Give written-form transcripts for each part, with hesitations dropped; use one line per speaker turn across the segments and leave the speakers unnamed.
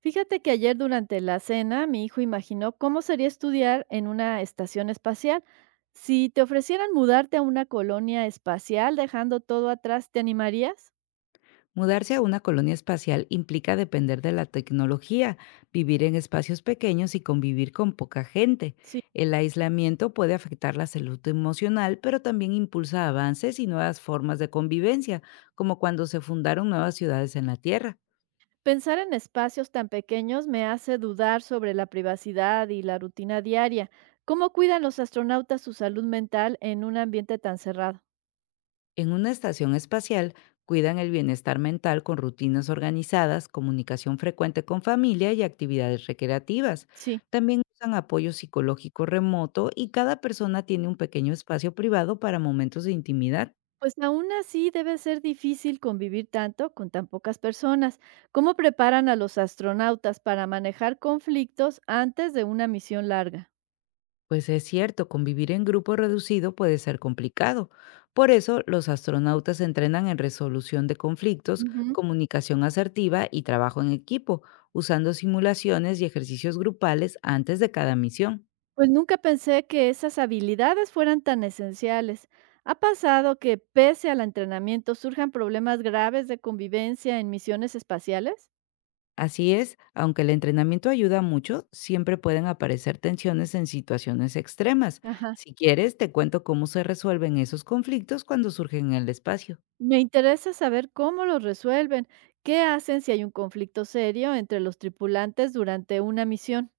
Fíjate que ayer durante la cena mi hijo imaginó cómo sería estudiar en una estación espacial. Si te ofrecieran mudarte a una colonia espacial dejando todo atrás, ¿te animarías?
Mudarse a una colonia espacial implica depender de la tecnología, vivir en espacios pequeños y convivir con poca gente.
Sí.
El aislamiento puede afectar la salud emocional, pero también impulsa avances y nuevas formas de convivencia, como cuando se fundaron nuevas ciudades en la Tierra.
Pensar en espacios tan pequeños me hace dudar sobre la privacidad y la rutina diaria. ¿Cómo cuidan los astronautas su salud mental en un ambiente tan cerrado?
En una estación espacial cuidan el bienestar mental con rutinas organizadas, comunicación frecuente con familia y actividades recreativas.
Sí.
También usan apoyo psicológico remoto y cada persona tiene un pequeño espacio privado para momentos de intimidad.
Pues aún así debe ser difícil convivir tanto con tan pocas personas. ¿Cómo preparan a los astronautas para manejar conflictos antes de una misión larga?
Pues es cierto, convivir en grupo reducido puede ser complicado. Por eso, los astronautas se entrenan en resolución de conflictos,
Ujú.
comunicación asertiva y trabajo en equipo, usando simulaciones y ejercicios grupales antes de cada misión.
Pues nunca pensé que esas habilidades fueran tan esenciales. ¿Ha pasado que pese al entrenamiento surjan problemas graves de convivencia en misiones espaciales?
Así es, aunque el entrenamiento ayuda mucho, siempre pueden aparecer tensiones en situaciones extremas.
Ajá.
Si quieres, te cuento cómo se resuelven esos conflictos cuando surgen en el espacio.
Me interesa saber cómo los resuelven. ¿Qué hacen si hay un conflicto serio entre los tripulantes durante una misión?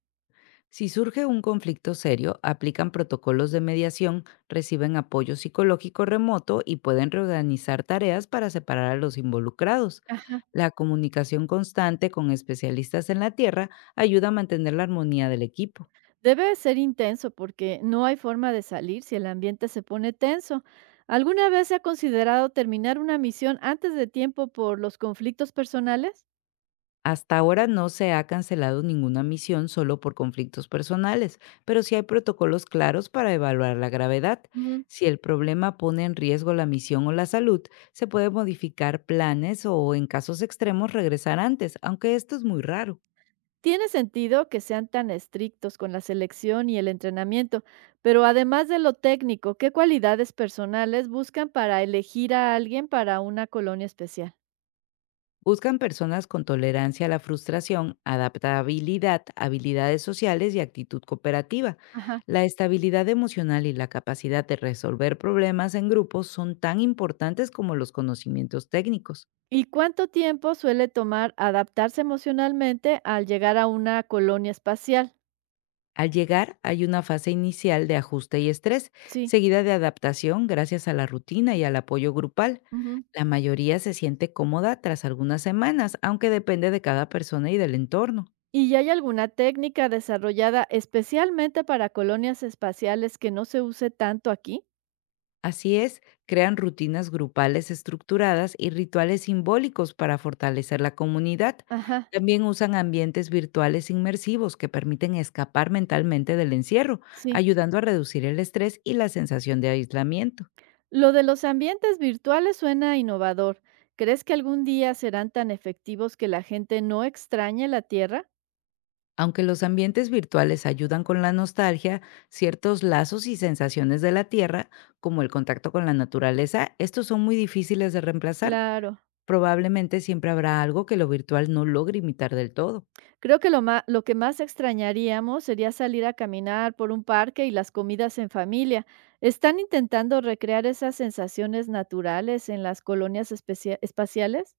Si surge un conflicto serio, aplican protocolos de mediación, reciben apoyo psicológico remoto y pueden reorganizar tareas para separar a los involucrados.
Ajá.
La comunicación constante con especialistas en la Tierra ayuda a mantener la armonía del equipo.
Debe ser intenso porque no hay forma de salir si el ambiente se pone tenso. ¿Alguna vez se ha considerado terminar una misión antes de tiempo por los conflictos personales?
Hasta ahora no se ha cancelado ninguna misión solo por conflictos personales, pero sí hay protocolos claros para evaluar la gravedad.
Ujú.
Si el problema pone en riesgo la misión o la salud, se puede modificar planes o, en casos extremos, regresar antes, aunque esto es muy raro.
Tiene sentido que sean tan estrictos con la selección y el entrenamiento, pero además de lo técnico, ¿qué cualidades personales buscan para elegir a alguien para una colonia especial?
Buscan personas con tolerancia a la frustración, adaptabilidad, habilidades sociales y actitud cooperativa.
Ajá.
La estabilidad emocional y la capacidad de resolver problemas en grupos son tan importantes como los conocimientos técnicos.
¿Y cuánto tiempo suele tomar adaptarse emocionalmente al llegar a una colonia espacial?
Al llegar hay una fase inicial de ajuste y estrés,
Sí.
seguida de adaptación gracias a la rutina y al apoyo grupal.
Ujú.
La mayoría se siente cómoda tras algunas semanas, aunque depende de cada persona y del entorno.
¿Y hay alguna técnica desarrollada especialmente para colonias espaciales que no se use tanto aquí?
Así es, crean rutinas grupales estructuradas y rituales simbólicos para fortalecer la comunidad.
Ajá,
También usan ambientes virtuales inmersivos que permiten escapar mentalmente del encierro,
sí.
ayudando a reducir el estrés y la sensación de aislamiento.
Lo de los ambientes virtuales suena innovador. ¿Crees que algún día serán tan efectivos que la gente no extrañe la Tierra?
Aunque los ambientes virtuales ayudan con la nostalgia, ciertos lazos y sensaciones de la tierra, como el contacto con la naturaleza, estos son muy difíciles de reemplazar.
Claro.
Probablemente siempre habrá algo que lo virtual no logre imitar del todo.
Creo que lo que más extrañaríamos sería salir a caminar por un parque y las comidas en familia. ¿Están intentando recrear esas sensaciones naturales en las colonias espaciales?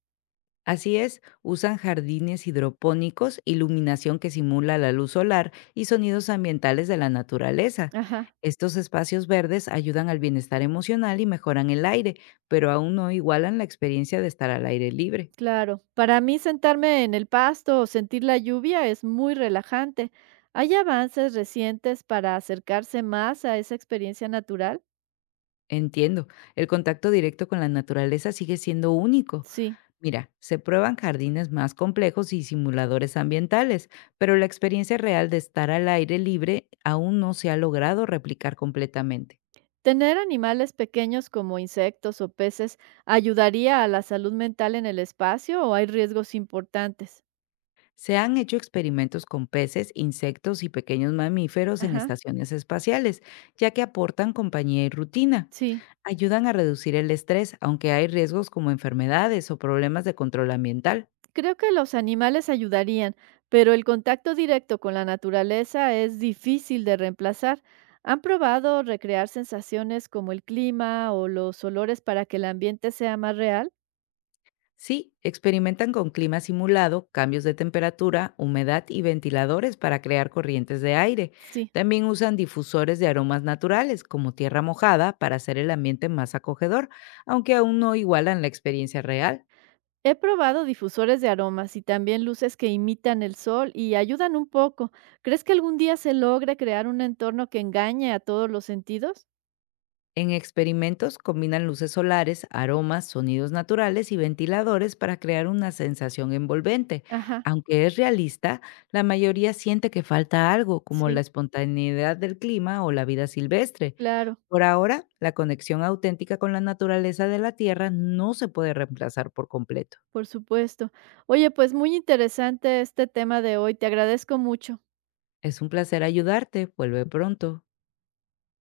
Así es, usan jardines hidropónicos, iluminación que simula la luz solar y sonidos ambientales de la naturaleza.
Ajá.
Estos espacios verdes ayudan al bienestar emocional y mejoran el aire, pero aún no igualan la experiencia de estar al aire libre.
Claro, para mí sentarme en el pasto o sentir la lluvia es muy relajante. ¿Hay avances recientes para acercarse más a esa experiencia natural?
Entiendo, el contacto directo con la naturaleza sigue siendo único.
Sí.
Mira, se prueban jardines más complejos y simuladores ambientales, pero la experiencia real de estar al aire libre aún no se ha logrado replicar completamente.
¿Tener animales pequeños como insectos o peces ayudaría a la salud mental en el espacio o hay riesgos importantes?
Se han hecho experimentos con peces, insectos y pequeños mamíferos en
Ajá,
estaciones espaciales, ya que aportan compañía y rutina.
sí.
Ayudan a reducir el estrés, aunque hay riesgos como enfermedades o problemas de control ambiental.
Creo que los animales ayudarían, pero el contacto directo con la naturaleza es difícil de reemplazar. ¿Han probado recrear sensaciones como el clima o los olores para que el ambiente sea más real?
Sí, experimentan con clima simulado, cambios de temperatura, humedad y ventiladores para crear corrientes de aire.
Sí.
También usan difusores de aromas naturales, como tierra mojada, para hacer el ambiente más acogedor, aunque aún no igualan la experiencia real.
He probado difusores de aromas y también luces que imitan el sol y ayudan un poco. ¿Crees que algún día se logre crear un entorno que engañe a todos los sentidos?
En experimentos combinan luces solares, aromas, sonidos naturales y ventiladores para crear una sensación envolvente.
Ajá,
Aunque es realista, la mayoría siente que falta algo, como la
sí,
espontaneidad del clima o la vida silvestre.
claro,
Por ahora, la conexión auténtica con la naturaleza de la Tierra no se puede reemplazar por completo.
por supuesto. Oye, pues muy interesante este tema de hoy. Te agradezco mucho.
Es un placer ayudarte. Vuelve pronto.